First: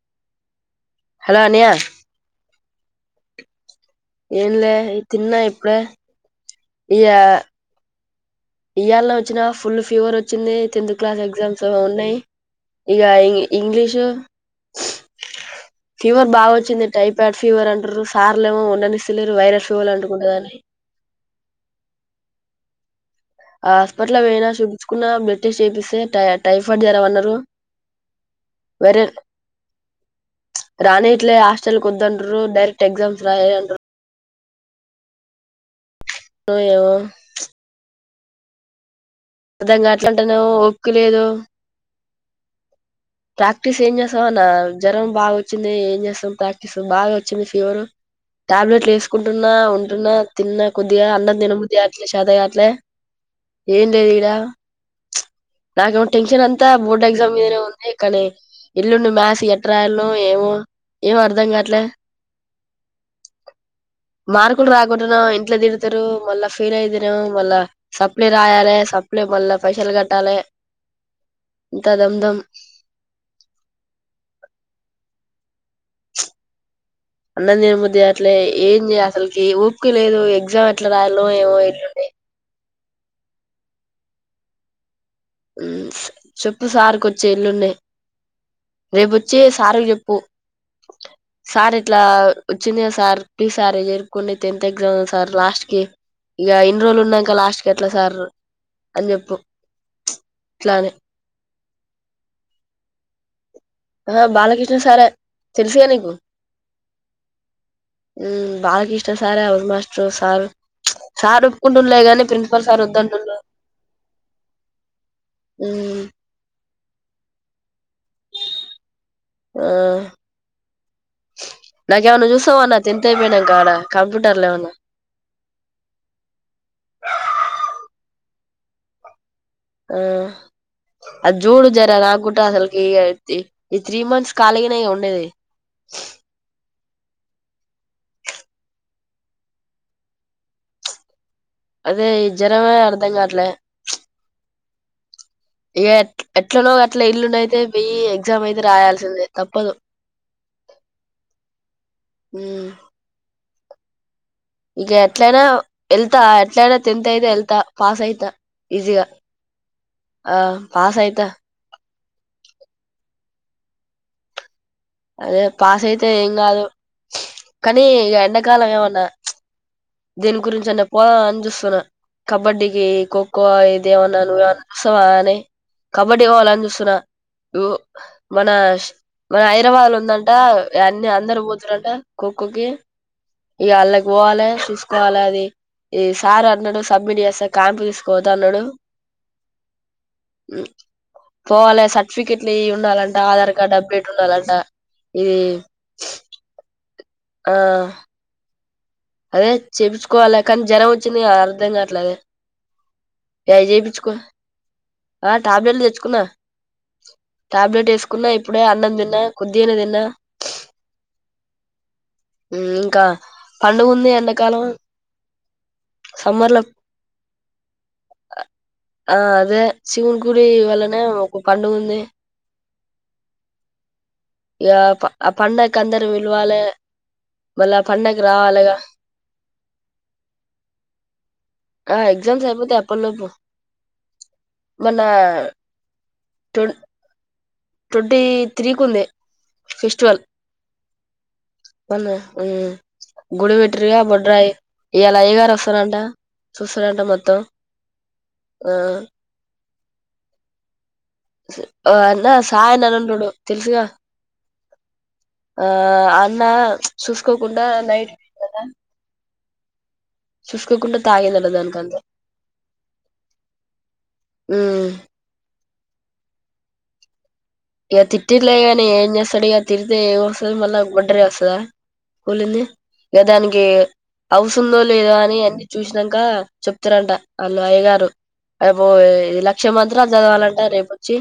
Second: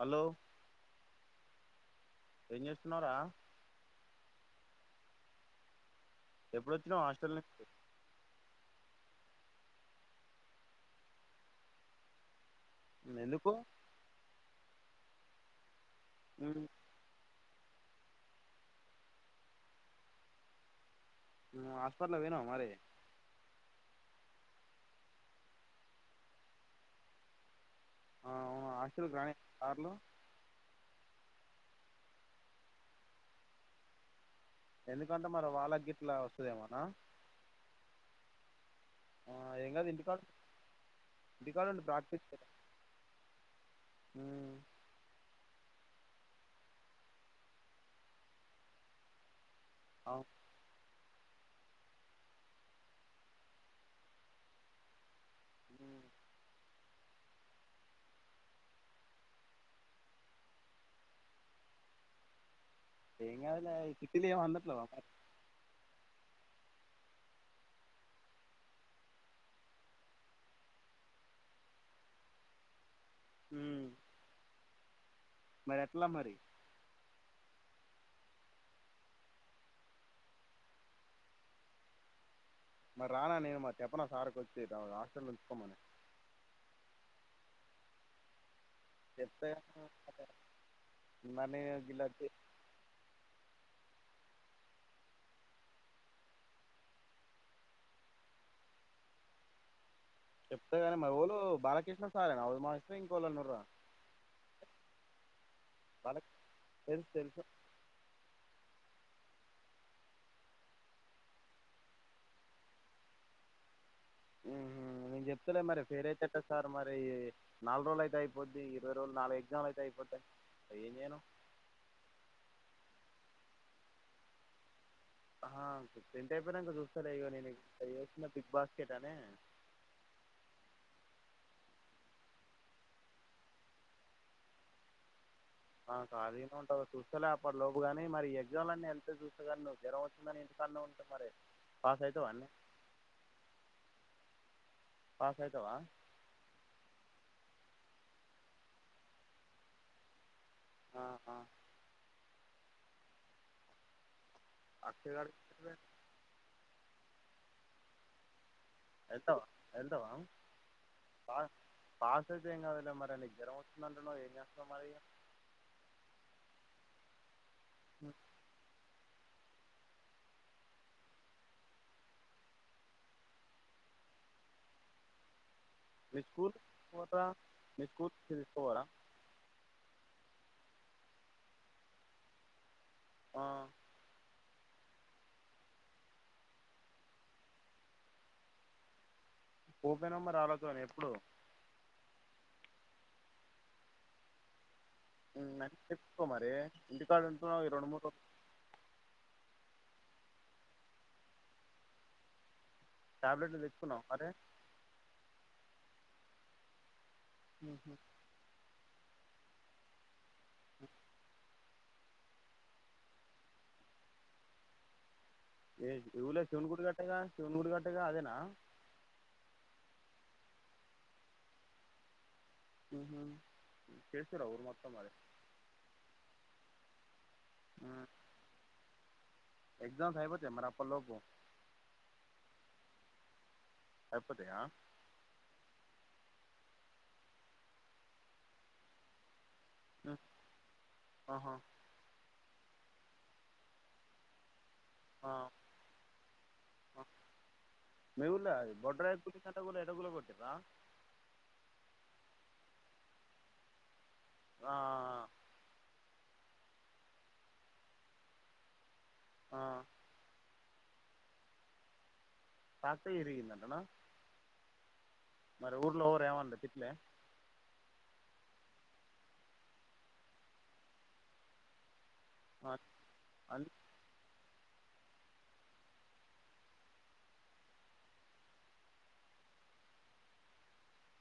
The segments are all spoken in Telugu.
హలో హలో అన్నయ్య ఏం చేస్తున్నావ్ రా ఏంలేదు తిన్నా ఇప్పుడే ఎప్పుడోచ్చినవ్ హాస్టల్ నుంచి ఇయాళ్ళ వచ్చినా ఫుల్ ఫీవర్ వచ్చింది. టెన్త్ క్లాస్ ఎగ్జామ్స్ ఉ ఉన్నాయి ఇగ ఇంగ్ ఎందుకు ఇంగ్లీషు ఫీవర్ బాగా వచ్చింది టైఫాయిడ్ ఫీవర్ అంటుర్రు సర్లేమో ఉండనిస్తలేరు. వైరల్ ఫీవర్ అంటుకుంటదని ఆ హాస్పట్లకు పోయినవ మరి ఆ హాస్పట్లకు పోయినా చూపించుకున్నా బ్లడ్ టెస్ట్ చేపిస్తే టై టైఫాయిడ్ జ్వరం అన్నరు ఆ అవును హాస్టల్ కి రానిస్తలేరా సార్లు [inaudible] రానిట్లే హాస్టల్ కి వద్దంటుర్రు డైరెక్ట్ ఎగ్జామ్స్ రాయ్ అంటర్రు ఎందుకంటే మరి వాళ్లగిట్ గిట్ల వస్తాదేమో అన ఏమో అర్థం కావట్లే ఇంటికాడ అంటున్నావు ఓపిక లేదు ఇంటికాడ ఉండి ప్రాక్టీస్ చేయి ప్రాక్టీస్ ఏం చేస్తావ్ అన్న జ్వరం బాగా వచ్చింది. [unintelligible] బాగా వచ్చింది ఫీవర్ టాబ్లెట్లు వేసుకుంటా ఉన్న ఉంటున్న అవును తిన్నా కొద్ది ఇగా అన్నం తినబుద్ది కావట్లేదు చేతగాట్లు ఏం లేదు ఈడ నాకేమో టెన్షన్ అంతా బోర్డ్ ఎగ్జామినే ఉన్నది. కానీ ఎల్లుండి మాథ్స్ ఎట్లా రాయాలో ఏమో ఏం అర్థం కావట్లేదు ఏం కాదులే ఈ చిట్టీలు ఏం మార్కులు అందట్లేవా మరి రాకుంటానో ఇంట్లో తిడతారు. మళ్ళ ఫెయిల్ అయితే నేమో మళ్ళ సప్లి రాయాలి. సప్లి మళ్ళ పైసల్ కట్టాలి. అంత దందాం హ్మ్ మరెట్లా మరి అన్నం తిన బుద్ధి కాట్లే ఏంది అసలుకి ఈ ఓపిక లేదు ఎగ్జామ్ ఎట్లా రాయాలో ఏమో ఎల్లుండి మరి రానా నేను మరి చెప్పనా మరి సార్ కి వచ్చి తమ హాస్ట హ్మ్ చెప్పు సార్ కొచ్చి ల్లున్నాయి రేపు వచ్చి చెప్తే సార్ గానీ చెప్పు మరి నేను సార్ ఇట్లా ఇలా వచ్చింది. సార్ ప్లీజ్ సార్ ఎరుకొని టెన్త్ ఎగ్జామ్స్ సార్ లాస్ట్ కి ఇగా ఇన్నీ రోళ్లు ఉన్నాక లాస్ట్ కి ఎట్లా సార్ అని చెప్పు ఇట్లా అని చెప్తాగాని మరి ఎవలు బాలకృష్ణ సరేనా మాస్టరు ఇంకా ఎవరైనా ఉన్నారా ఆహ బాల బాలకృష్ణ సారే తెలుసు కదా నీకు బాలకృష్ణ తెలుసు తెలుసు ఉమ్ బాలా ఇష్టం సరే హౌస్ మాస్టర్ సార్ సార్ ఒప్పుకుంటున్నా గాని ప్రిన్సిపాల్ సర్ వద్దంటున్నారు ఉమ్ నేను చెప్తాలే మరి ఫెయిల్ అయితే ఎట్లా సార్ మరీ నాలుగు రోజులు అయితే అయిపోద్ది ఇరవై రోజులు నాలుగు ఆ ఎగ్జామ్లు అయితే అయిపోతాయి ఏం చేయను నాకేమన్నా చూస్తావా అన్న టెన్త్ అయిపోయినంక ఆడ కంప్యూటర్లు ఏమన్నా ఆహా టెన్త్ అయిపోయినంక చూస్తాలే ఇదిగో నేను ఇక్కడ చేస్తున్న బిగ్ బాస్కెట్ అని ఆ అ జోడు జర నాకు కూడా అసలుకి ఈ త్రీ మంత్స్ కాలిగనే కదా ఉండేది. ఆ కాళి గానే ఉంటావ్ చూస్తేలే అప్పటి లోపుగాని మరి ఎగ్జామ్స్ అన్నీ ఎళ్తే చూస్తా కానీ నువ్వు జ్వరం వచ్చిందని ఎట్లా అన్నావ్ ఇప్పుడు మరే అదే జ్వరమే అర్థం కాట్లే పాస్ అయితావా ఇగా ఎట్లా ఎట్లనో గట్లా ఎల్లుండి అయితే అయితే బి ఎగ్జామ్ అయితే రాయాల్సిందే తప్పదు. ఆహా హ్మ్ ఇగా అక్షయ్ గాడు ఎట్లయినా వెళ్తా ఎట్లయినా టెన్త్ అయితే ఎళ్తా పాస్ అయితా ఈజీగా వెళ్తావా వెళ్తావా ఆ పాస్ అయితా పా పాస్ అయితే ఏం కాదులే మరి అది జ్వరం వచ్చింది అంటున్నావు ఏ చేస్తున్నావు మరి అదే పాస్ అయితే ఎం కాదు కానీ ఈ ఎండాకాలం ఏమన్నా దేని గురించి అన్న పోదావ అని చూస్తున్నా. కబడ్డీకి, ఖోఖో ఇది ఏమన్నా నువ్వమన్నవస్తవా అని మీ కబడ్డీ స్కూల్ పోవాలని చూస్తున్నా. పోతావా మీ స్కూల్ మన తీసుకుపోరా మన హైదరాబాద్ లో ఉందంటా. అన్ని అందరుూ పోతుారంట. ఖోఖోకి ఇగ అళ్ళకి పోవాలే చూసుకోవాలి. అది ఈ సార్ అన్నాడు సబ్మిట్ చేస్తా క్యాంప్ తీసుకుపోతా అన్నాడు. పోపోయ్నవ్ మరి ఆళ్ళ తోని ఎప్పుడు. ఫికెట్ ఉండాలంట. ఆధార్ కార్డ్ అప్డేట్ ఉండాలంట. ఇది ఉహ్ నక్ చెప్ కో మరి ఇంటికాడ ఆ ఉంటున్నావ్ రెండు మూడు అదే చెప్పిచుకోవాల్ల. కానీ జరం వచ్చింది కదా అర్ధం కాట్లే టాబ్లెట్లు తెచ్చుకున్నావా. మరే ఆ టాబ్లెట్లు తెచ్చుకున్నా. టాబ్లెట్ ఏసుకున్నా ఇప్పుడే. అన్నం తిన్ న్న కొద్దిగనేదిన్న. ఉహ్ ఉహ్మ్ ఇంకా పండుగుంది. ఎండాకాలం ఏ మీవులే సమ్మర్ లో శివున్ గుడి గట్టేగా, శివున్ గుడి గట్టేగా అదేనా. ఆ అదే శివుని గుడి వల్లనే ఒక పండుగుంది. ఉహ్ హు పండ కందరు విల్వాాలే మళ్ళా పండగ రావాలగా ఎగ్జామ్స్ అయిపోతాయా మరి అప్పట్లోపూ. పల్లోపు అయిపోతాయా. తుడ్ ట్వంటీ త్రీకి ఉంది. ఫెస్టివల్. ఆహా మోన్న ఉహ్ గుడిబెట్రిగా బొడ్రాయి. ఇయ్యాలా ఆ అయగారు వస్తారంట, ఆ చూస్తారంట మొత్తం. ఆహ్ ఎట్ట గురే ఎట్ట గుల కొట్టిర్రా ఓ అన్నా సాయన్న ఉన్నాడు. తెలుసుగా ఆ ఆహ్ అన్ న్నా చూసుకోకుండా నైట్ కదా ఆహ్ చూసుకోకుండా తాగేద్ల దానికంతే తక్తే ఇరిగిందంటనా. ఉమ్ మరి ఊర్లో ఎవరు ఎమనలే తిట్లే. ఇగా తిటిల్లే గాని ఎం చేస్తడు ఇగా తిడితే ఏం వస్తది మల్లా బొడ్రాయి వస్తదా. కూలింది ఆ ఇగా దానికి అన్ అవుసుందో లేదో అని అన్ని చూశినంకా చెప్తారంట వాళ్ళు అయ్యగారు రేపు లక్ష మంత్రాలు చదవాలంట రేపొచ్చి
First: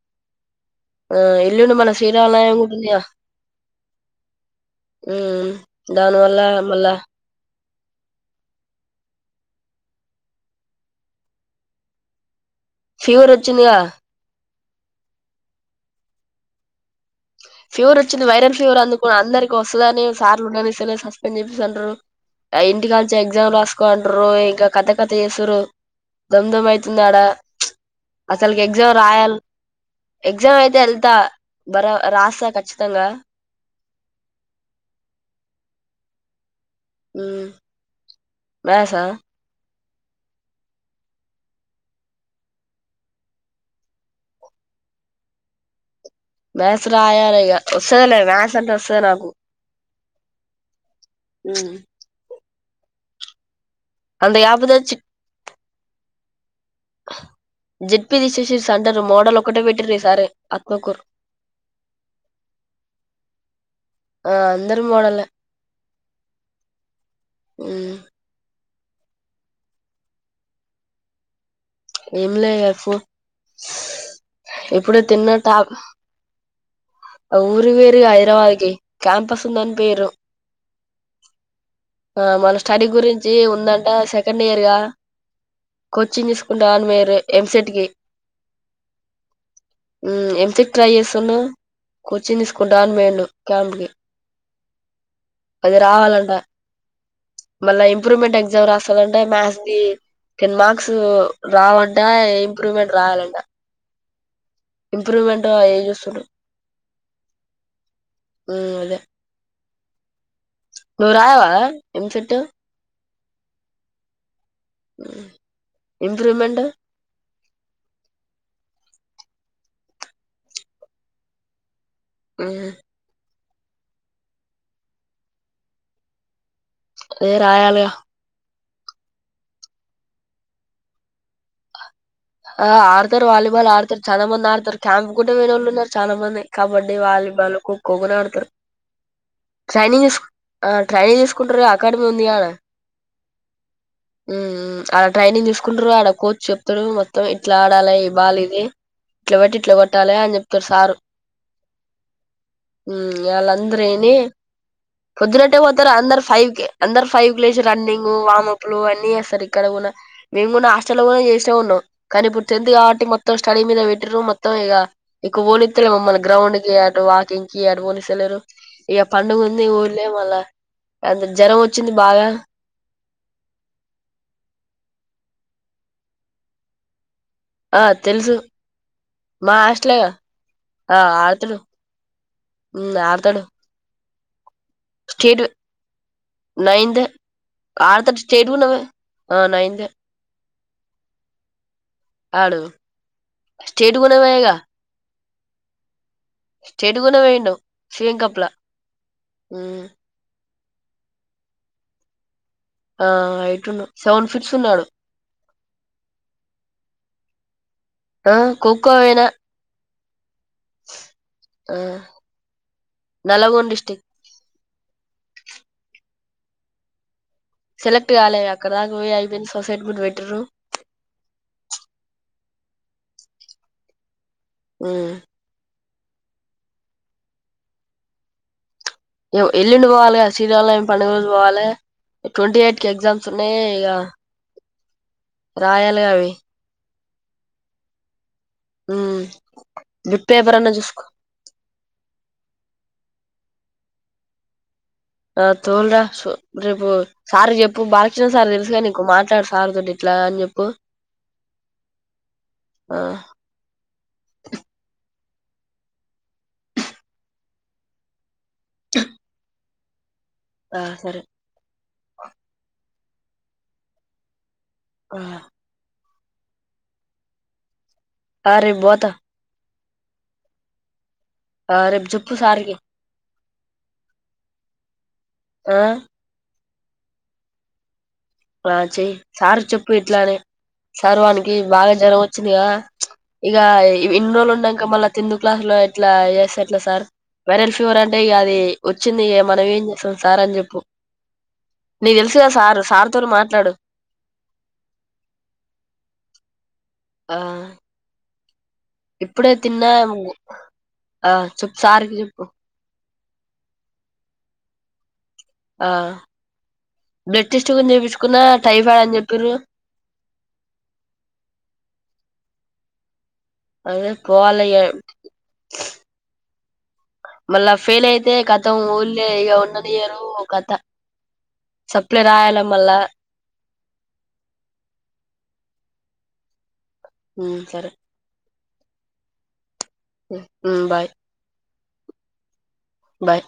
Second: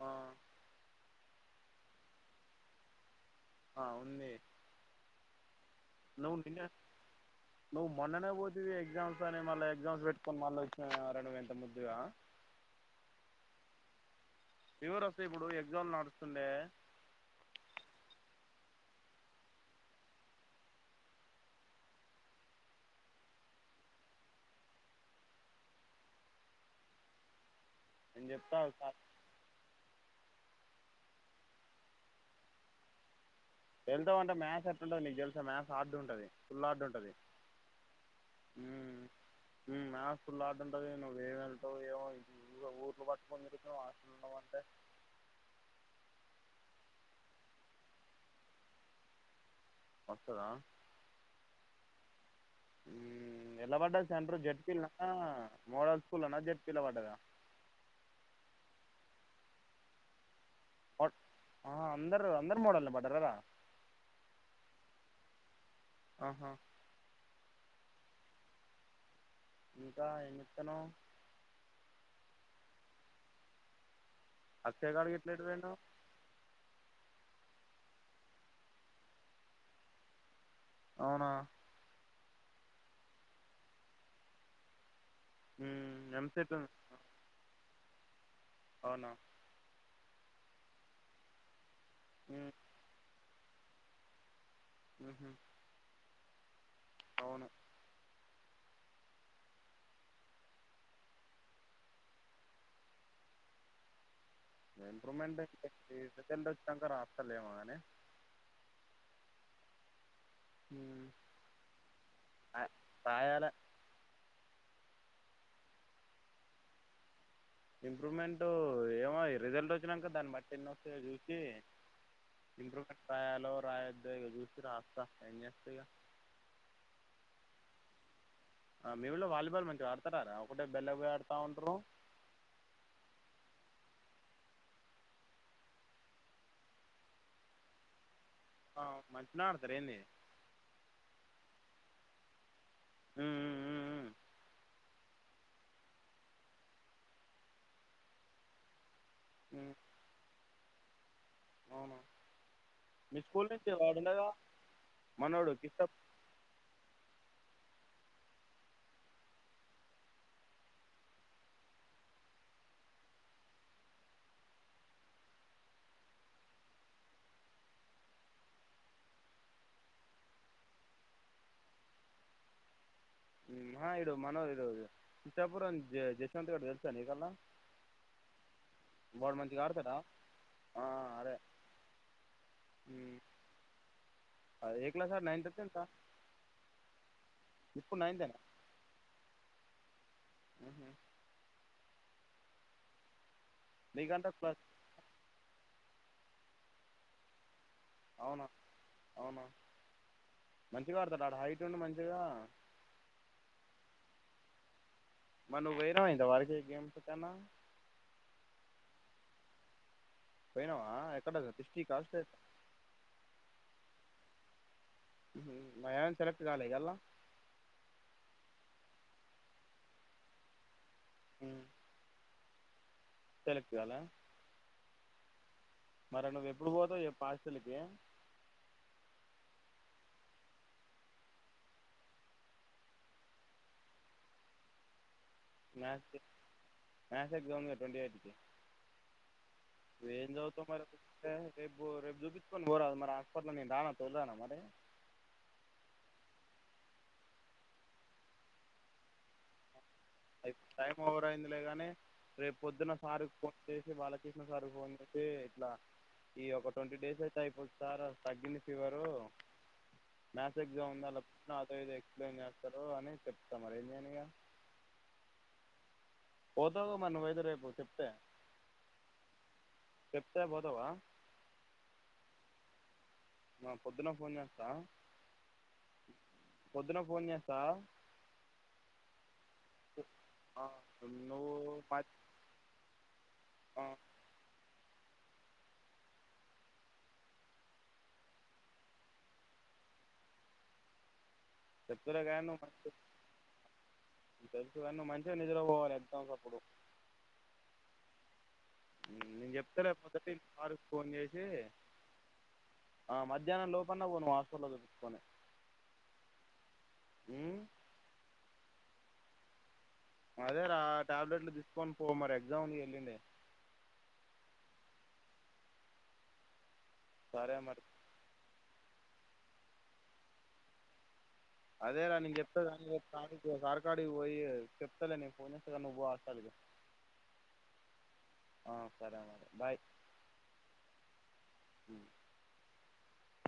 ఆ ఆ ఎల్లుండి మన శ్రీరామ నవమి కూడా ఉందిగా. ఆ ఉంది హ్ దానివల్ల నువ్వు నిన్న మళ్ళా నువ్వు మొన్ననే పోతివి ఎగ్జామ్స్ అని, మళ్ళ ఎగ్జామ్స్ పెట్టుకొని మళ్ళీ వచ్చినవార నువ్వు ఎంత ముద్దుగా. ఫీవర్ వచ్చింది కదా. ఫీవర్ వస్తే ఇప్పుడు ఎగ్జామ్స్ లు నడుస్తుండే. ఫీవర్ వచ్చింది వైరల్ ఫీవర్ అందుకు అందరికి వస్తదని సార్లు ఉండనిస్తలే సస్పెండ్ చేపిస్తారు. ఆ ఇంటి కానుంచే ఎగ్జామ్స్ రాసుకో అంటుర్రు. ఇంకా కథ కథ చేస్తుర్రు దమ్ దమ్ అయితుంది ఆడా. నేను చెప్తా అసలుకి ఎగ్జామ్ ఒకసారి రాయల్ ఎక్జామ్ అయితే ఎల్త బరా రాస్తా ఖచ్చితంగా. వెళ్తవు అంటే మ్యాథ్స్ ఎట్లుంటది నీకు తెలుసా మ్యాథ్స్ హార్డు ఉంటది. ఫుల్లు హార్డ్ ఉంటది. ఉమ్ హ్ మ్యాథ్సా హ్ మ్యాథ్స్ ఫుల్లు హార్డ్ ఉంటది. నువ్వు ఏం ఎల్తవో ఎమో నువ్వు ఊర్లు పట్టుకొనిరుగుతున్నవు హాస్టల్లో ఉండమంటే. మ్యాస్ రాయాలే ఇగా వస్తదిలే మ్యాస్ అంటే వస్తది నాకు. వస్తదా హ్ హ్మ్ ఎల్ల బడ్డది అంత సెంటర్ కాకపోతే జెడ్పిల్నా, మోడల్ స్కూల్లనా, జెడ్పి లా వడ్డదా. సెంటరు మోడల్ ఒకటే పెట్టిర్రు ఈసారి. ఆత్మకూరు ఆ అందరు అందరు మోడలన్నె పడ్డరార. ఆ అందరు మోడల్నె. ఆహా హ్ ఇంకా ఎంచెత్తనవు. ఏం లే ఫో అక్షయ్ ఇప్పుడే గాడు తిన్నా గిట్ల ఎటు టాబ్ పోయిండు ఆ ఊరికి పొయిర్రుగా హైదరాబాద్కి క్యాంప్ వస్తుందని పోయిర్రు. అవునా. ఆ మళ్ళా స్టడీ గురించి ఉందంట సెకండ్ ఇయర్ గా హ్మ్ కోచింగ్ ఎంసెట్ తీసుకుంటా అని పోయిర్రు ఎంసెట్ కి. అవునా. హ్ ఎంసెట్ ట్రై చేస్తుండు. కోచింగ్ హ్మ్ తీసుకుంటా అని పోయిండు. క్యాంపుకి ఉహు అది రావాలంట అవును మళ్ళా ఇంప్రూవ్మెంట్ ఎగ్జా రాస్తాలంట మ్యాథ్స్ కి టెన్ మార్క్స్ రావంట ఇంప్రూవ్మెంట్ రాయాలంట ఇంప్రూవ్మెంట్ అయి చూస్తుండు ఇంప్రూవమెంట్ం క రాఫతలే అనే నూరుయవా ఎం చెట్ రాయాల ఇంప్రూవ్మెంట్ ఇంప్రూవ్మెంట్ ఏమో రిజల్ట్ వచ్చినాక దాన్ని బట్టి ఎన్ని వస్తాయో చూసి నింగరు కట్టయాల ప్రయద్ద దూసరా హఫస ఎన్నిస్త వేరయాల మీళ్ళ వాలీబాల్ మంచిగా ఆడతారా ఒకటే బెల్ల పోయ ఆడుతా ఉంటారు ఆ ఆడతారు వాలీబాల్ ఆడతారు చాలా మంది ఆడతారు క్యాంప్ కూడా వేన వాళ్ళు ఉన్నారు చాలా మంది కబడ్డీ వాలీబాల్ ఖోఖోగా ఆడతారు ఆ, మంచిగా ఆడతారు ఏంది ట్రైనింగ్ ట్రైనింగ్ అంట అకాడమి ఉందిీను హ్మ్ హ్మ్ హ్మ్ అ ట్రైనింగ్ చూసుకుంటారు ఆడ కోచ్ చెప్తారు మ మొత్తం ఇట్లా ఆడాలి బాాల ఇది ఇట్ల బట్టి ఇట్లా హ్మ్ కొట్టాలి అని చెప్ప ప్రసార్ అవును మీ స్కూల్ నుంచి వాళ్ళందరని వాడుండేగా మనోడు పొద్దునట్టే కిష్ట పోతారా అందరు ఫైవ్ క అందర్ ఫైవ్్లేజ రన్నింగ్ వమప్ లు అన్నీ చేస్తారు ఇక్కడ కూడా మేము కూడా హాస్టల్ లో కూడా చేస్తే ఉన్నాం కానీ ఇప్పుడు టెంతత్ కాబట్టి మొత్తం స్టడీ మీద పెట్టరు మొత్తం ఇక ఇక ఓలిెస్తలే మమ్మ గ్రౌండ్ క ఇడు వాకింగ్ కి ఇారు పోఓలిస్తెలేరు ఇక పండుగ ఉంది ఊళలే మళ్ళ అంత జ్వరం వచ్చింది బాగా హా ఇడు మనోర్ ఇడు చిత్తాపుూర్ం జయశవంత్ గడ్ వెల్సాన ఇకల్ ఆ తెలుసు మా మంచిగా ఆడతాడా ఆస్లేగా ఆ ఆడతాడు ఉమ్, ఆడతాడు ఏ క్లాసార్ స్టేట్ నైంటంత ఆరు త స్టేట్ ఉన్నావ ఆ నైన్ ఆహ ఆడు స్టేట్ కొనగా నీకంటే ఇంకా క్లాస్ స్టేట్గున పోయిండు శింకప్ల అవునా అవునా ఉ మంచిగా ఆడతడు ఆడు హైట్ ఉండు మంచిగా ఆ హైట్ సెవెన్ ఫిఫ్స్ ఉన్నాడు మోన వైరం అయిందా వారికి గేమ్స్ కన్నా కొక్కోపోయినా పోయినావా ఎక్కడ ఆది ఆ డిస్ట్రిక్ట్ హా స్టేట్ నల్లగొండ డిస్టిక్ [unintelligible] సెలెక్ట్ కాలే ఇయ్యాల సెలెక్ట్ కాలే అక్కడ దాకా పోయి ఆగిపోయింది. సొసైటీ గుడ పెట్టిరృ సెలెక్ట్ కాలే ఉ మరే నువ్వు ఎప్పుడు పోతావు చెప్పు హాస్టల్ కి ఎల్లుండి పోవాలి గ శ్రీరామనవమి పండగ రోజు పోవాలి. ట్వంటీ ఎయిట్ కి ఎగ్జామ్స్ ఉన్నాయి. ఇగా రాయాలీ గా మ్యాథ్స్ అవి మ్యాథ్స్ ఎగ్జామ్ గా ట్వంటీ ఎయిట్ కి నువ్వు బిట్ ఏం పేపర్ చదువుతావు. అన్నా మరి చూసుకో [unintelligible] రేపు రేపు చూపించుకుని పోరాదు మరి హస్ అప్పట్లో నే రాన తోల్రన మరే ఆ తోల్రా రేపు సారుకి చెప్పు బాలకృష్ణ సార్ తెలుసుగా నీకు మాట్లాడు సార్ తొటి అయితే టైం ఓవర్ అయింది. లే గాని రేపు పొద్దున్న ఆ సార్కి ఫోన్ చేసి బాలకృష్ణ సార్కి ఫోన్ చేసి అతే ఇట్లా ఈ ఒక ట్వంటీ డేస్ అయితే అయిపోద్ది సారు తగ్గింది ఫీవరు మ్యాస్ ఆ ఎగ్జామ్ ఉంది సరే అల్లకు [unintelligible] ఇప్పుడు ఎం చేస్తారు అని చెప్తా మరి ఏం చేయను ఇగ ఆ పోతావుగా మరి నువ్వుయితే రేపు చెప్తే అ రేపూ పోత చెప్తే బొతవ ఆ రేపు జేప్పు సార్కి మా పొద్దున్న ఫోన్ చేస్తా ఆ పొద్దున పోన్ చేస్తా ఆ చెయ్యి సార్కి చెప్పు ఇట్లానే ఆ, సారు నువ్వు వానికి బాగా మా- జ్వరం వచ్చింది గా ఇంకా ఆ, ఇన్ని రోజులు ఉన్నంక మళ్ళా టెన్త్ క్లాస్ లో ఎట్లా చేస్తేట్లా సార్ వైరల్ ఫీవర్ అంటే ఇ అది వచ్చింది. మనం ఏం చేస్తాం సార్ అని చెప్పు నీకు చెప్తులే కానీ తెలుసుగా నువ్వు సార్ మంచి సార్ తోని మాట్లాడు తెలుసు గాని నువ్వు మంచిగా నిద్ర పోవాలి ఎక్జామ్స్ అప్పుడు ఆ ఉమ్, నేను ఇప్పుడే తిన్నా చెప్తలే పొద్దుటి సార్కి ఫోన్ ఆ చేసి చెప్పు సార్కి చెప్పు ఆ మధ్యాన్నం లోపన్న పో నువ్వు హాస్పిటల్ ల చూపిచ్చుకొని ఆ బ్లడ్ ఉమ్ టెస్ట్ కూడా చేపిచ్చుకున్న టైఫాడ్ అని చెపిర్రు అదే రా టాబ్లెట్లు తీసుకొని పో మరి ఎగ్జామ్ ఉంది గా ఎల్లుండే అదే పోవాలీ ఇగా సరే మళ్ళ మరి ఫెల్ ఎయితే కాత త్తం ఊళ్ళే ఇగ ఉన్న నీయరు కథ అదే రా సప్లై నేన్ చెప్తా రాయాల మళ్ళా గాని సార్కాడికి పోయి చెప్తాలే నేన్ పోన్ చేస్తా గాని నువ్వు పో ఓ ఆర్ సల్లిగా హ్మ్ సరే ఆ సరే మరి బాయ్ హు హ్మ్ బాయ్ మ్ బాయ్